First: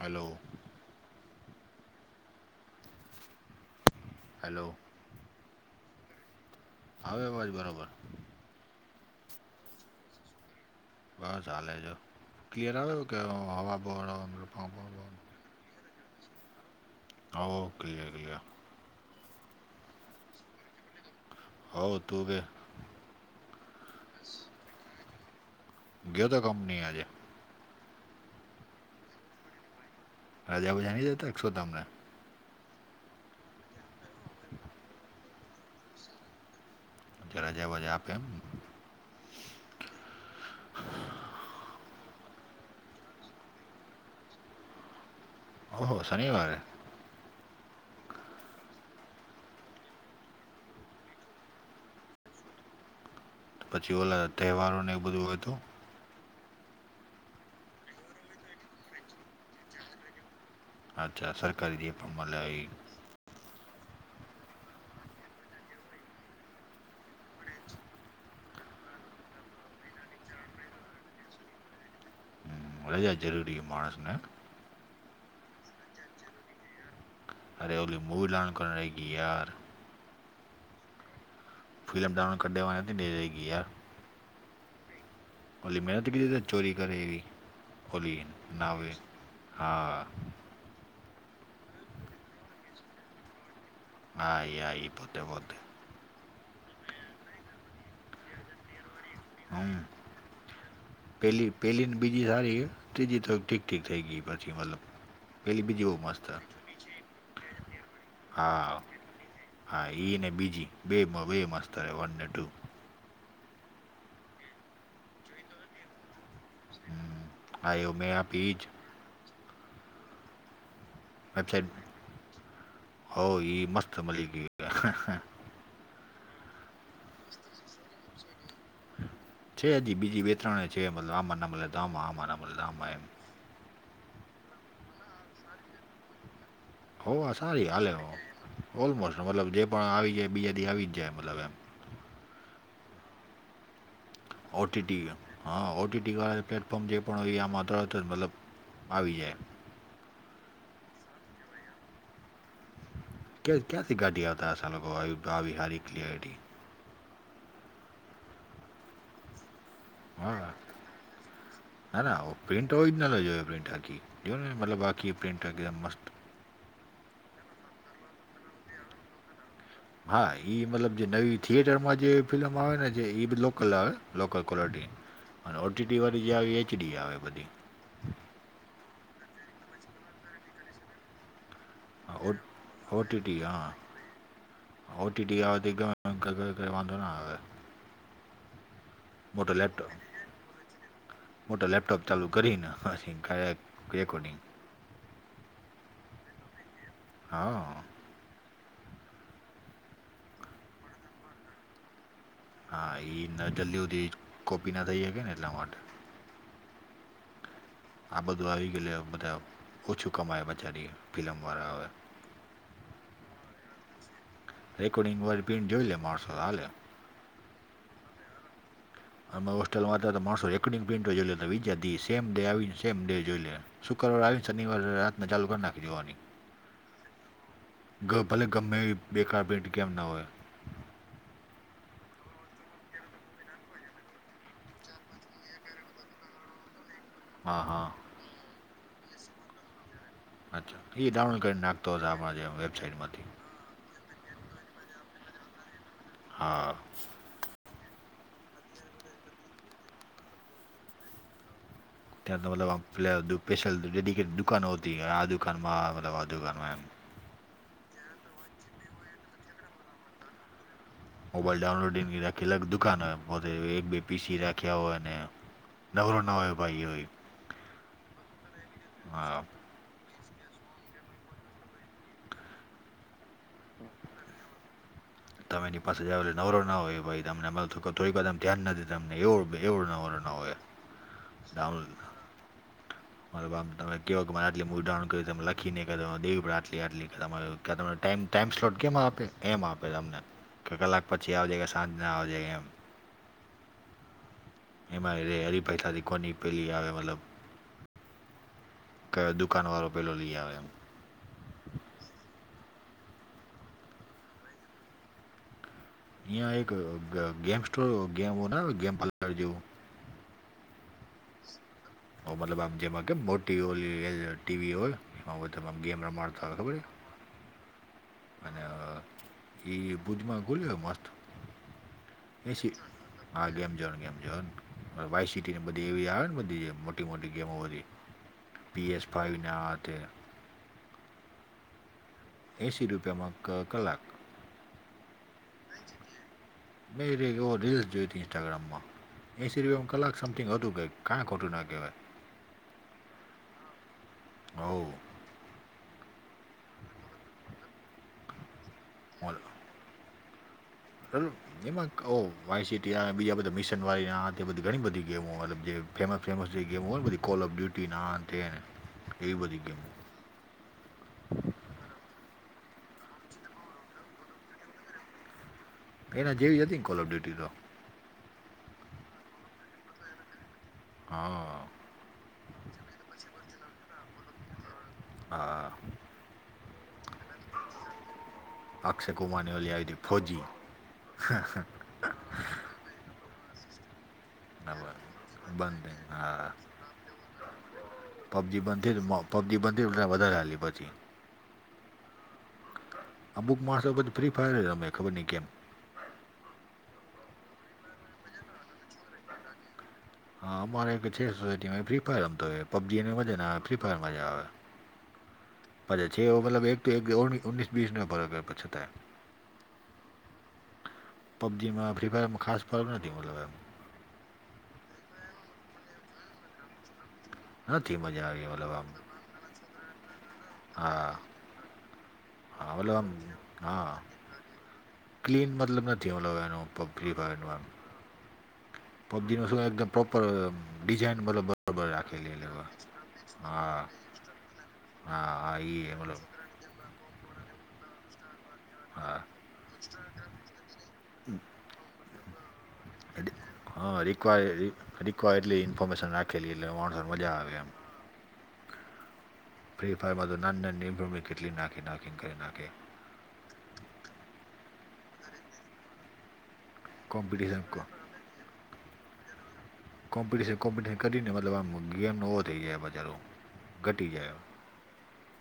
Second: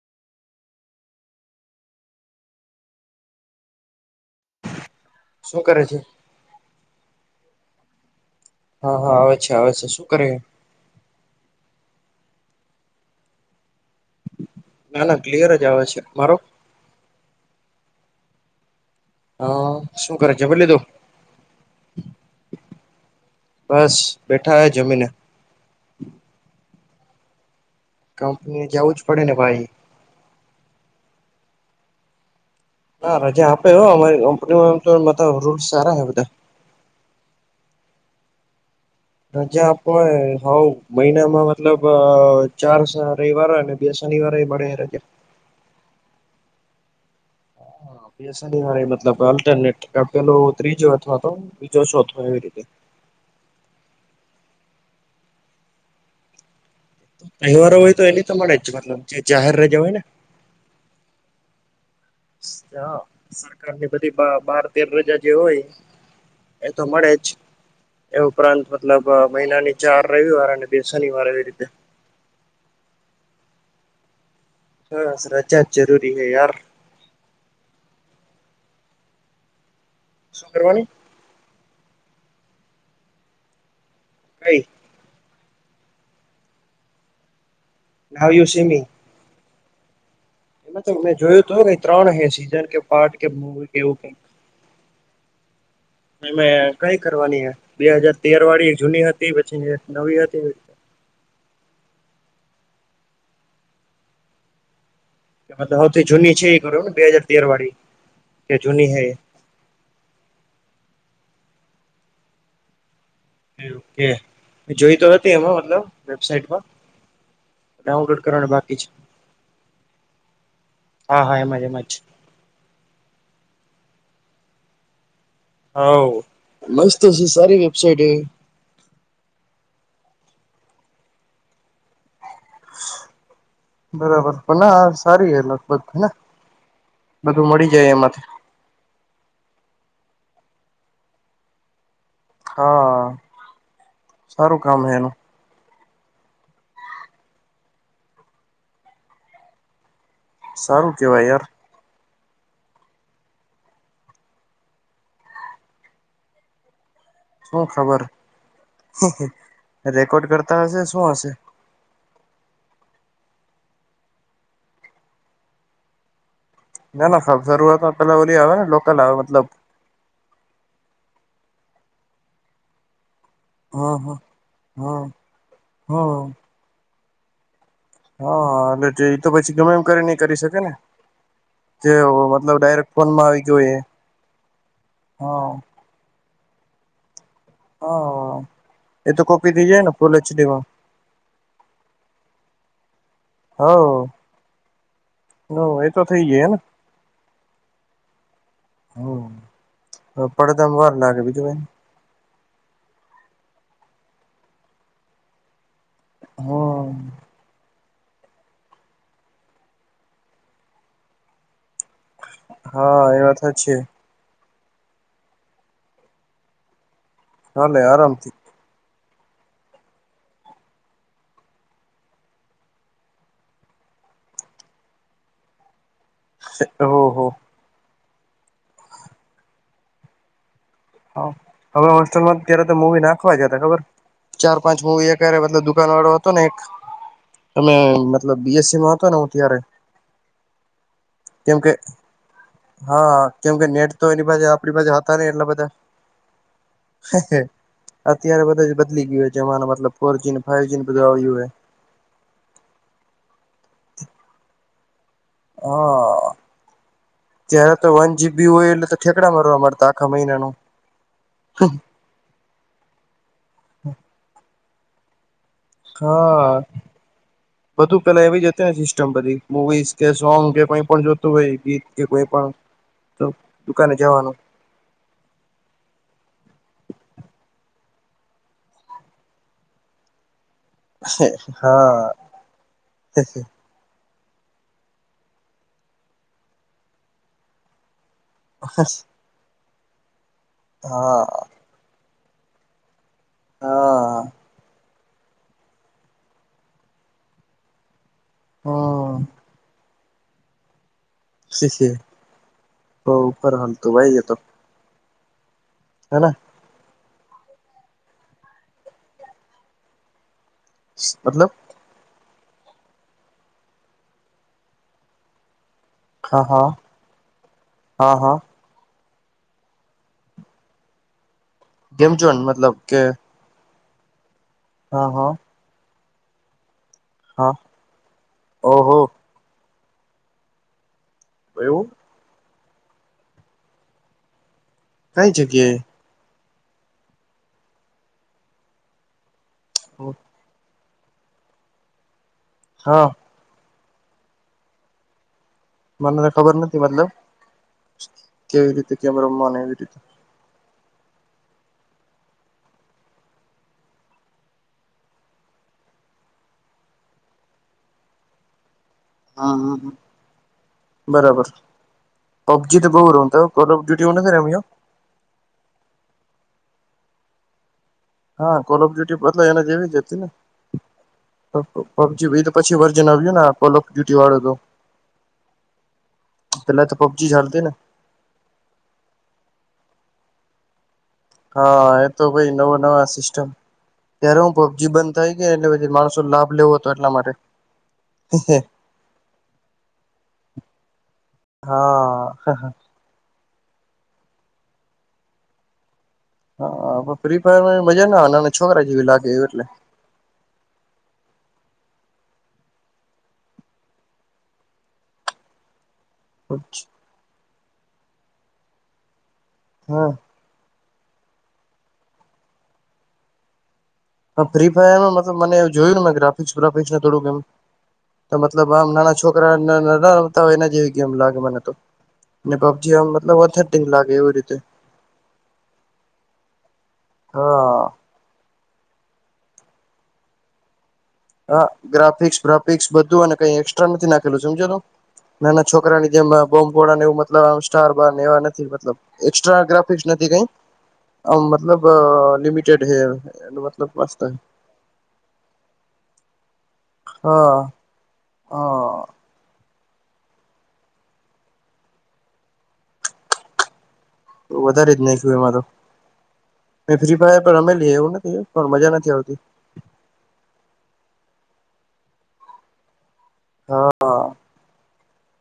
Hello. Hello. શું કરે છે. આવે આવાજ બરોબર. હા હા આવે છે આવે છે શું કરે એમ. બસ હાલે જો ક્લિયર આવે કે હવા [unintelligible] ના ના ક્લિયર જ આવે છે મારો હો ક્લીયર ઈ આ. હા શું કરે છે? જમી લીધું? હો તુ બે. બસ બેઠા હે જમી ને. ગયો તો કંપની એ આજે કંપની એ જાવું જ પડે ને ભાઈ. રજા બજા નહિ દેતા કે સુ તમને? ના રજા આપે હો અમારી કંપનીમાં એમ તો રૂલ સારા હૈ બધાય. ત્યાં રજા બજા આપે એમ. રજા આપે હાઉ મહિનામાં મતલબ અ ચાર સ રવિવાર હોય ને. બે શનિવારે મળે રજા. ઓહો શનિવારે? બે શનિવારે મતલબ અલ્ટરનેટ કા પેલો ત્રીજો અથવા તો બીજો ચોથો એવી રીતે તો પછી ઓલા તહેવારોને એ બધું હોય તો? તહેવારો હોય તો એની તો મળે જ મતલબ જે જાહેર રજા હોય ને. અચ્છા સરકારી પણ મળે એ હા સરકારની બધી બાર તેર રજા જે હોય એ તો મળે જ એ ઉપરાંત મતલબ મહિનાની ચાર રવિવાર અને બે શનિવાર એવી રીતે હમ, રજા જરૂરી માણસને બસ રજા જરૂરી હૈ યાર અરે ઓલી મૂવલાન કો કે યાર [unintelligible] શું કરવાની? ફિલ્મ ડાઉનલોડ કરઢેવાથી ડઈ ગ યાર [unintelligible] કઈ? ભોલી મહેનત કરીધ ત ચોરી કરી એવી ભલી નાવ યુ સી મી નાાવે હા [unintelligible] એમાં તો મેં જોયું હતું ત્રણ હે સીઝન કે પાર્ટ એવી હા ઈ હા ઈ પોતે પોતે એમા કઈ કરવાની બે હાજર તેર વાળી જૂની હતી પછી હમ નવી હતી પેલી પેલી ને બીજી સારી ત્રીજી તો ઠીક ઠીક થઈ ગઈ પછી મતલબ પેલી બીજી બહુ સૈથી મસ્ત હે. જૂની છે એ કરો ને બે હાજર તેર વાળી કે હા જૂની છે ઈ હા એ ને બીજી બેય મસ્ત છે વન ને ટુ ઓકે જોઈતો હતી એમાં મતલબ વેબસાાઈટમાં હમ હા એવું મેં ડાઉનલોડ આપી કરવાની ઈ જ બાકી છે. હા હા એમાં જ એમાં જ વેબસાાઈટ હો એ મસ્ત મળી ગઈ હા મસ્ત છે સારી વેબસાઇટ હે છે હજી બીજી બે ત્રણે છે મતલબ આમા ના મળે તો આમા એમ બરાબર પણ ના સારી એ લગભત હેને હો આ બધું સારી મળી જાય હાલે એમાંથી ઓલમોસ્ટ મતલબ જે પણ આવી જાય બીજા દી આવી જાય મતલબ એમ હા સારું કામ હે ઓટીટી એનું હા ઓટીટીવાળા પ્લેટફોર્મ જે પણ હોય આમાં તરત જ મતલબ આવી જાય સારું કેવાય યાર ક્યાંથી કાઢી આવતા હશે આ લોકો આવી આવી હારી ક્લીયારિટી શું ખબર રેકોર્ડ હા કરતા હશે શું હશે? ના ના પ્રિન્ટ ઓરિજિનલ જ હોય પ્રિન્ટ આખી જો મતલબ બાકી પ્રિન્ટ એકદમ મસ્ત ના ના શરૂઆત પેલા ઓલી આવે ને લોકલ આવે મતલબ હા મતલબ જે નવી થિયેટર માં જે ફિલ્મ આવે ને જે એ મતલબ કલર હા હા લોકલ કલટી હા અને ઓટીટી હા વાળી જે આવી એચડી આવે બધી હા હા એટલે એ તો પછી ગમે એમ કરી ને કરી શકે ને જે હા એ-એ મતલબ ડાયરેક્ટ ફોનમાં ઓટીટી આવી ગયો હા એ -હ ંગ [unintelligible] વાંધો ન આવે હ અ -એ તો કોપી થઈ જાય ને ફૂલ એચડીમાં હું તો લેપટોપ ચાલુ કરીને હસી હ હ- એ તો થઇ ગયો એ ને હા હમ- પડદા માં વાર લાગે બીજું કાંઈ હા એ ન જલ્દી સુધી કોપી ના થઈ શકે ને એટલા માટે હમ -આ બધું આવી ગયું લે હવે બધા ઓછું કમાયા બચારી ફિલ્મ વાળા હવે હા- એ વાત સાચી હે રેકોર્ડિંગ વાડી પ્રિન્ટ જોઈલે માણસો હાલે હા એટલે આરામથી અમે હોસ્ટેલ માંતા હતા માણસો રેકોર્ડિંગ પ્રિન્ટ જોઈ લેતા બીજા દિવસે સેમ ડે આવી નેે સેમ ડે જોઈ લે શુક્રવાર આવી ને શનિવારે રાતને ચાલુ કરી નાખી દેવાની સ-ઓ-હો હો ગ ભલે ગમે એવી બેકાર પ્રિન્ટ કેમ ના હોય હા- હવે હોસ્ટેલ માં ત્યારે તો મુવી નાખવા જ હતા ખબર ચાર પાંચ મુવી એક હારે મતલબ દુકાન વાળો હતો ને એક -એ હા મે હા મતલબ બીએસસી માં હતો ને અત્યારે અચ્છા એ ડાઉનલોડ કરીને નાખતો હશે આપણા જે વેબસાાઈટ માંથી કેમ કે નેટ તો એની પાસે આપણી પાસે હતા ને એટલા બધા હા એ હે -અત્યારે બધું જ બદલી ગયું હે જમાનું મતલબ ફોરજી ને ફાઈવ જી ને બધું આવી ગયું યું હે ત્યાં તો મતલબ આમ પેલા દુ સ્પેશિયલ ડે ડેલિકેટ દુકાનો હોતી આ દુકાન માં મતલબ આ હા દુકાનમાં એમ ત્યારે તો વન જીબી હોય એટલે તો ઠેકડા મારવા મળતા આખા મહિનાનું મોબાઈલ ડાઉનલોડિંગ રાખી અલગ દુકાનો પોતે એક બે પીસી રાખ્યા હોય અને હા -બધું પેલા એવી જ હતી ને સિસ્ટમ બધી હા મુવીઝ કે સોંગ કે કઈ પણ જોતું હોય ગીત કે કોઈ પણ તો દુકાને જવાનું તમે એની પાસે જ આવે નવરો ના હોય એ ભાઈ તમને થોડી વાર એમ ધ્યાન નથી તમને એવું બ એવું નવરો ના હોય [unintelligible] હા મારો બામ તમે કેવવા કે મને આટલી મુવી ડાઉનલોડ કરી તમે લખીને કે દેવી પણ આટલી આટલી તમારે ક્યાં ટાઈમ ટાઈમ સ્લોટ કેમ આપે એમ આપે તમને કે કલાક હા પછી આવજ કે સાંજના આવજે એમ હા એમાં રે હરી ફાઈ થતી કોની પેલી આવે મતલબ હમ -કયો દુકાનવારો પેલો લઈ આવે એમ શીખી કરર [unintelligible] હાલ તો વાઈ જ તો હેને આ એક ગ ગેમ સ્ટોર ગેમ બનાવે ગેમ [unintelligible] જેવું શી- મતલબ મતલબ આમ જેમાં કે મોટી ઓ લી ટીવી હોય એમાં તેમા એમ ગેમ હા રમારતા હા ખબર છે હા હા અને એ બુદીમાં ગુલ્યો મસ્ત ગેમ જોન એસી મતલબ કે હા ગેમ જૉન ગેમ જોન હા વાય હા સીટી ને એ બધી એવી ને બધી મોટી મોટી ગેમ હા હો હતી- પી ઓહો એસ ફાઈવ ને આ તે એવું એસી રૂપિયામાં કલાક કઈ જગ્યાએ નહી ર એવો રીલ્સ જોઈ ત ઇન્સ્ટાગ્રામમાં એ સિ હું કલાક સમ ટિંગ હતું કે ક્યાઈ ખોટું ના કહેવાય હા હ મનેને ખબર નથી મતલબ કેવી રીતે કેમ રમવા એવી રીતે બ એમાં કહો વાયસીીટી બીજા બધા મિશનવાળીના તે બધી ઘણી બધી ગેમો મતલબ જે ફેમસ ફેમસ જે ગેમું હોલ બધ ક કોલ ઓફ ડ્યુટી ના અંતેને હા હા હા બરાબર પબજી તો બહુ રહ ત કોલ ઓફ ડ્યુટી નથી એના જેવી હતી ને કોલ ઓફ ડ્યુટી તો હા કોલ ઓફ ડ્યુટી બતલ એને જેવી જતી ને હા પબજી તો પછી વર્જન આવ્યું ને ડુટી વાળો હતો હા પેલા તો પબજી ચાલતી ને અક્ષ કમાને વાી આઈ ફોજી હા એતો ભાઈ નવો નવા સિસ્ટસ્ટમ ત્યારે હું ના પબજી બ- બંધ થાય ગઈ એટલે બંધ પછી થઈ માણસો લાભ હા લેવો હતો એટલા માટે કેર મા જે પબ્જી બધી વધારે હાલી પછી. હા. અમુક માણરો પછી ફ્રી ફાયર જ રમે, ખબર નહીં કેમ? હા પણ ફ્રી ફાયરમા મજા નો આવે નાનાં છોકરા જેવી લાગે એ એટલે. હા અમારે એક છે સોસાયટીમાં એ ફ્રી ફાયર રમતાં હોય એમ પબ્જી એને મજા ના આવે ફ્રી ફાયરમા જ આવે. પાછ છે એવો મતલબ એક તો એક ઓણીસીસ વીસને બરાબર કછુ થાય. હ. પબજીમાં, ફ્રી ફાયરમાં ખાસ ફરક નથી મતલબ એમ. ફ્રી ફાયરનું મતલબ મને જોયુંને ગ્રાફિક્સ વ્રાફિક્સ થોડુંક એમ નથી મજા તો આવી મતલબ આમ નાનાં છોકરાને નતા તા એના જેવી ગેમ હા લાગે મને તો ને પબજી આમ. મતલબ ઓથેન્ટિક હા લાગે એવી રીતે. ક્લીન મતલબ નથી મતલબ એનો ફ્રી ફાયરમા. હા પબ્જીમા શું હોર કે પ હા રાખેલી ગ્રાફિકસ એ લોકોએ બ્રાફિક્સ બધું અને કઈ હા એકસ્ટ્રા નથી નાખેલું સમજ્યો તું? હા હા નાના એ છોકરાની મતલબ જેમ બોમ્બ ગોળાને એવું મતલબ સ્ટાર બાર એવા નથી મતલબ હા એ કસ્ટ્રા ગ્રાફિક્સ નથી કંઈ અ મતલબ લિમિટ ટેડ હે એનો મતલબ રિક્વાયર્ડલી ઈન્ફોર્મેશન રાખેલી એટલે મોણહ મજા આવે એમ. અ ફ્રી ફાયરમાં તો નાન નાની ભૂમે કેટલી નાખી નાખીંગ કરી નાખે. વધારે જ નાખ્યું એમા તો ને પછી ફ્રી ફાયર તો કોમ્પિટિશન રમે જ નહીં એવું નથી એમ. પણ મજા નથી આવતી. કોમ્પિટિશન કોમ્પિટિશન કરીને મતલબ આમ ગેમ નવો થઈ જાય મજાનો. હા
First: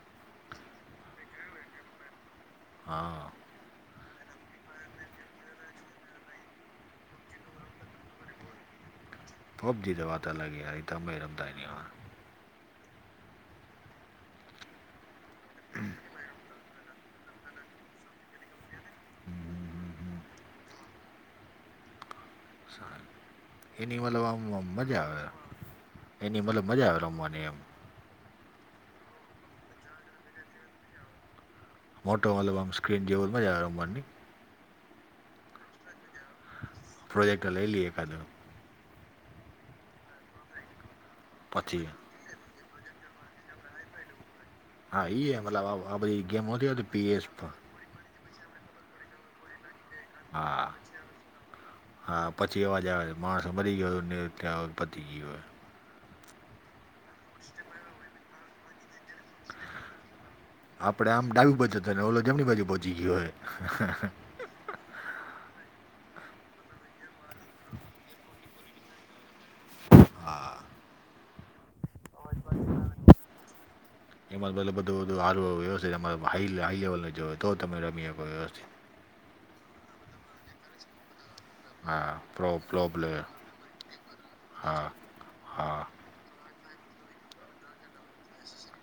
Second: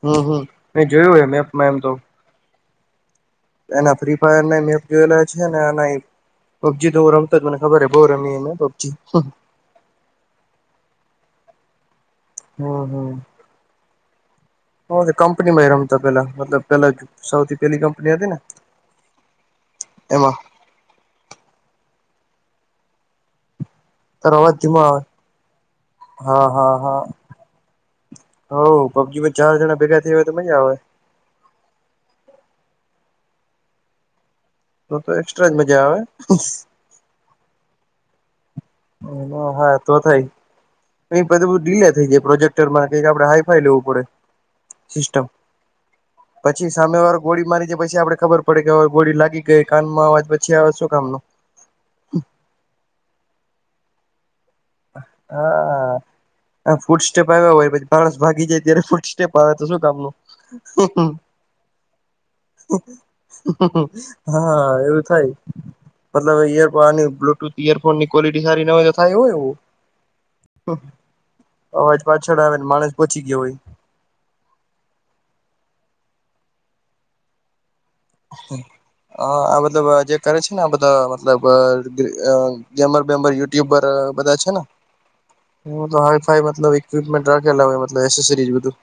હમ્મ હમ્મ મેં જોયું હે મેપમાં એમ તો. હા. એના ફ્રી ફાયરને મેપ યુના છે ને એનાં પબજી તો હું રમતો જ મને ખબર હે બહુ રમી મેં પબજી. પબજી તો વાત અલગ હે આઈ તમે તે રમતાં નઈ આવેન. હમ્મ હમ્મ. અમે તો કંપનીમાંય રમતાં પેહલા મતલબ પેલાં જ સૌથી પેહલી કંપની હતી ને હમ. એમાં. સારું. એની મતલબ તારો આમ અવાજ મ ધીમો મજા આવે આમ એની હા મતલબ મજા આવે રમવાની એમ. હવ પબજીમાં ચાર જણા ભેગા થયા હોય તો મજા આવે. મોટો આલુ મતલબ આમ સ્ક્રીન જેવું હોય તો મજા આવે રમવાની નઈ? તો તો એક્સ્ટ્રાજ મજા આવે. પ્રોજેક્ટર લઈ લઈએ એકાદ. હા તો થાય એ બધું બધું ડીલે પછી થઈ જાય પ્રોજેક્ટરમાં કંઈક આપડે હાઈ ફાઈ લેવું પડે હા સિસ્ટમ એ મતલબ આ આ બધી ગેમ નહોતી પછી આવતી સામેવાળુ પીએસ પર ગોળી મારી દેય પછી આપણે ખબર પડે કે હવે ગોળી લાગી ગઈ કાનમાં અવાજ પછી હા આવે શું કામનો? હા પછી અવાજ આવે માણસ મરી ગયોન ત્યાં પતી ગયો હોય. આમ ફૂટ સ્ટેપ આય્વા હોય પછી પાણસ ભાગી જાય ત્યારે ફૂટ સ્ટેપ આવે તો શું કામનું? આપણે આમ ડાબી બાજુ જતાં રીયેને ઓલો જમણી બાજુ પહોંચી ગયો હોય. હ એવું થાય. મતલબ ઈયરફોન આની બ્લુટૂથ ઈયરફોનની ક્વોિલિટી સારી ના હોય તો થાય હો એવું. હા. અવાજ પાછળ આવે ને માણસ પહોચી ગયો હોય. એમાં ભઈ લોકો બધું બધું હારું વ્યવસ્થિત એમ મારા હાઈ લેવલનું જોયે તો તમે રમી શકો હ વ્યવસ્થિત આ મતલબ જે કરે છે ને આ બધાં મતલબ હા પ્રો પ્રો ગેમ્બર પ્લેયર બેેમ્બર યુટ્યુબ બધા છે ને હા, હા. હ મ ઈક્પમેન્ટ રાખેલારી બધું.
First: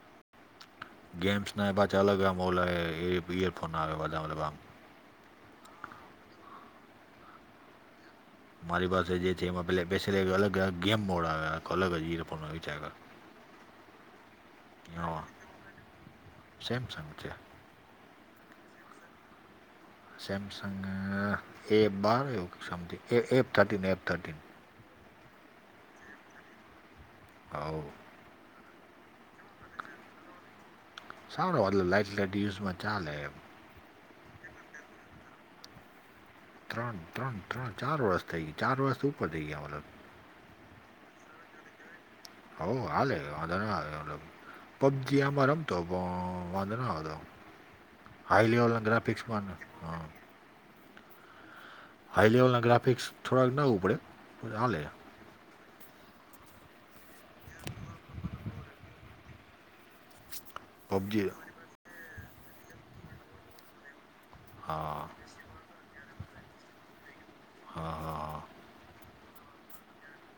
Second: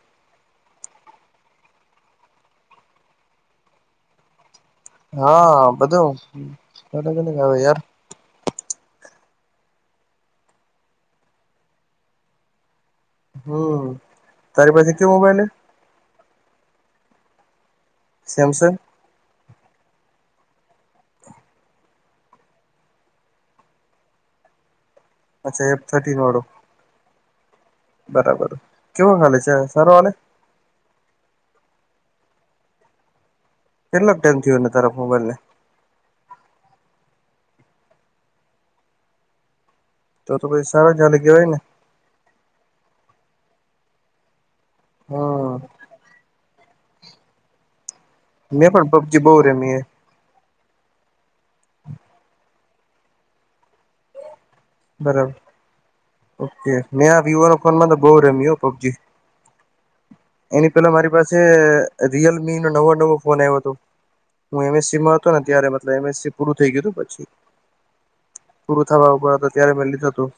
ગેમ્સ ના પાછા અલગ આમ ઈયરફોન આવે. હા બધુંને કને ગ આવે યાર. મારી પાસે જે છે એમાં પે બેસે અલગ ગેમ મોડ આવ અલગ ો વિચાર. હમ તારી પાસે કેયો મોબાઈલ. સસંગ છે. સેમસંગ સેમસંગ એ બાર something A A thirteen F thirteen. અચ્છા એફ થર્ટીન વાળો. આવવ બરાબર કેવો ખાલે છે સારો વાલે સારોતલ લઇટ લ યુઝમાં ચાલેમ કેટલોક ટાઈમ થયો ને તાર મોબાઈલ ને. ત્રણ ત્રણ ત્રણ ચાર વર્ષ થઈ ગયા ચાર વર્ષ ઉપર થઈ ગયા મતલબ. તો તો પછ સારા જાલ ગયો હોય ને. હ હાલે પબજી આમાં હમ રમતો પણ ંધરા આવદ હાઈ મેં લેવલ ન પણ પબજી ગ્રાફિકક્સ બહુ માને રમી હે હા હાઈ લેવલના ગ્રાફિક્સ થોડાક નવું પડેછ આા લે. બરાબર ઓકે મેં આ વિવો ન ફોનમાં તો બહ રમ્યું પબજી. એની પેલા મારી પબજી પાસે રિયલમી નો નવો નવો ફોન આવ્યો હતો. હું હા એમએસસીમાં હતો ત્યારે મતલબ એમએસસી પૂરું થઈ ગયુંછી. હા હા પૂરું થવા ઉભર હતો ત્યારે મેં લીધું હતું.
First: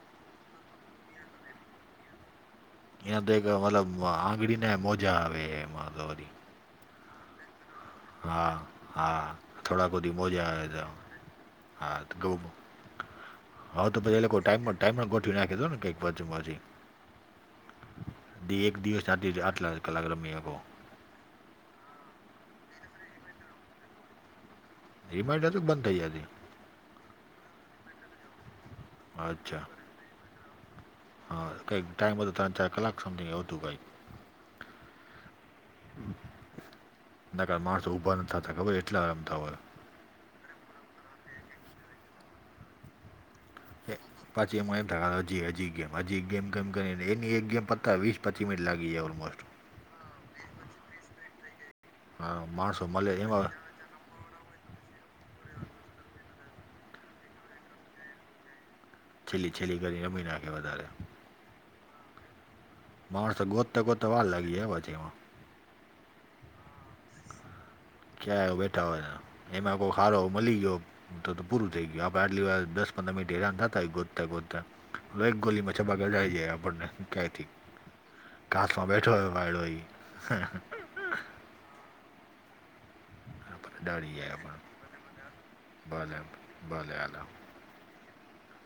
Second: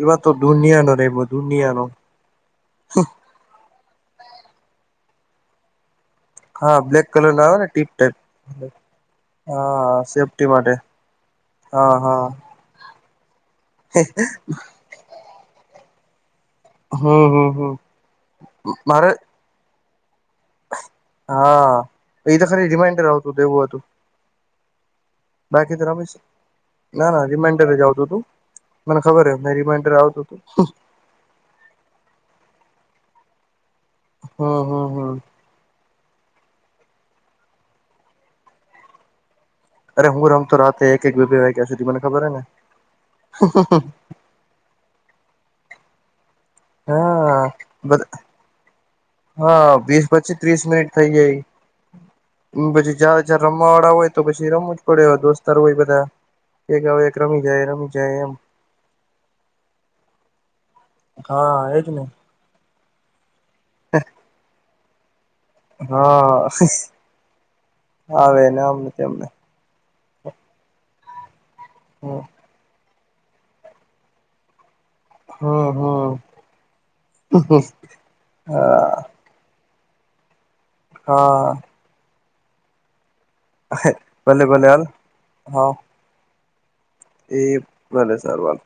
એવા તો દુનિયા નો રહેે દુનિયા નો એયા તો એક મતલબ આંગળીને મોજા આવે એમાં તો વ હા બ્લેક કલર લાવ ને ટીપ. ટાઈપ હા હા થોડાડા હા ખુદી મોજા સેફ્ટી આવે માટે ત. હા ગ હા તો પછી એઈ ટાઈમ ટાઈમ પણ ગોઠવી નાખી દો ને કઈક બાજુી. હમ હમ હમ એક દિવસ મારે આ આટલા કલાકી અ ગો હા એ તો ખરી રિમાઈન્ડર આવતું દે એવું હતું. રિમાઇન્ડર તો બાકી બંધ થઈ તી જતી ના ના રિમાન્ટરે જાવતું તું. મને ખબર હ મે અચ્છા રિમાઈન્ડર આવતોું હતું. હા કઈક ટાઈમ બધો ત્રણ ચાર કલાક સમંગ આવ હતું કઈક. હમ હમ હમ ના કાર માણસો ઉભા નાતા ખબર એટલા આરામ થ હોય [inaudible] અરે હું રમ તો રાતે એક એક બે બે વાગ્યા સુધી મને ખબર હ ને એ પાછી એમ થ હજી હજી ગમ હજી ગમમ કરી એની એક ગમ પ હા વ [inaudible] ટમે લાગી [inaudible] હા વીસ પછી ત્રીસ મિનિટ થઇ હા ગયા માણસો પછી મળે જા જા એમાં રમવા વાળા હોય તો પછી રમવું પડે દોસ્તારો હોય બધા એક એક રમી જાય રમી જાય એમ છેલ્લી છેલ્લી કરી રમી નાખે વધારે હા એ જ ને માણસ ગોતા ગોતા વાર લાગી જ પાછી એમા હા આવે ક્યાં એને આમ બેઠા હોય નથી અમને [unintelligible] એમાં કોઈ હારો મળી ગયો તો તો પૂરું થઈ ગયુ હમ આપણે આટલી વાર દસ પંદર મીનીટ થી હેરાન થતા હોય ગોતા ગોતા એક ગોલીમાં છબગ હમ જાય જ આપણને ક્યાથી ઘાાસમાં હા બેઠો હતો વાયડો ઈ હા આપણને ડાળી જાય ભલે આપણને ભલે હાલ હા [unintelligible] [unintelligible] એ ભલે સારુ આલ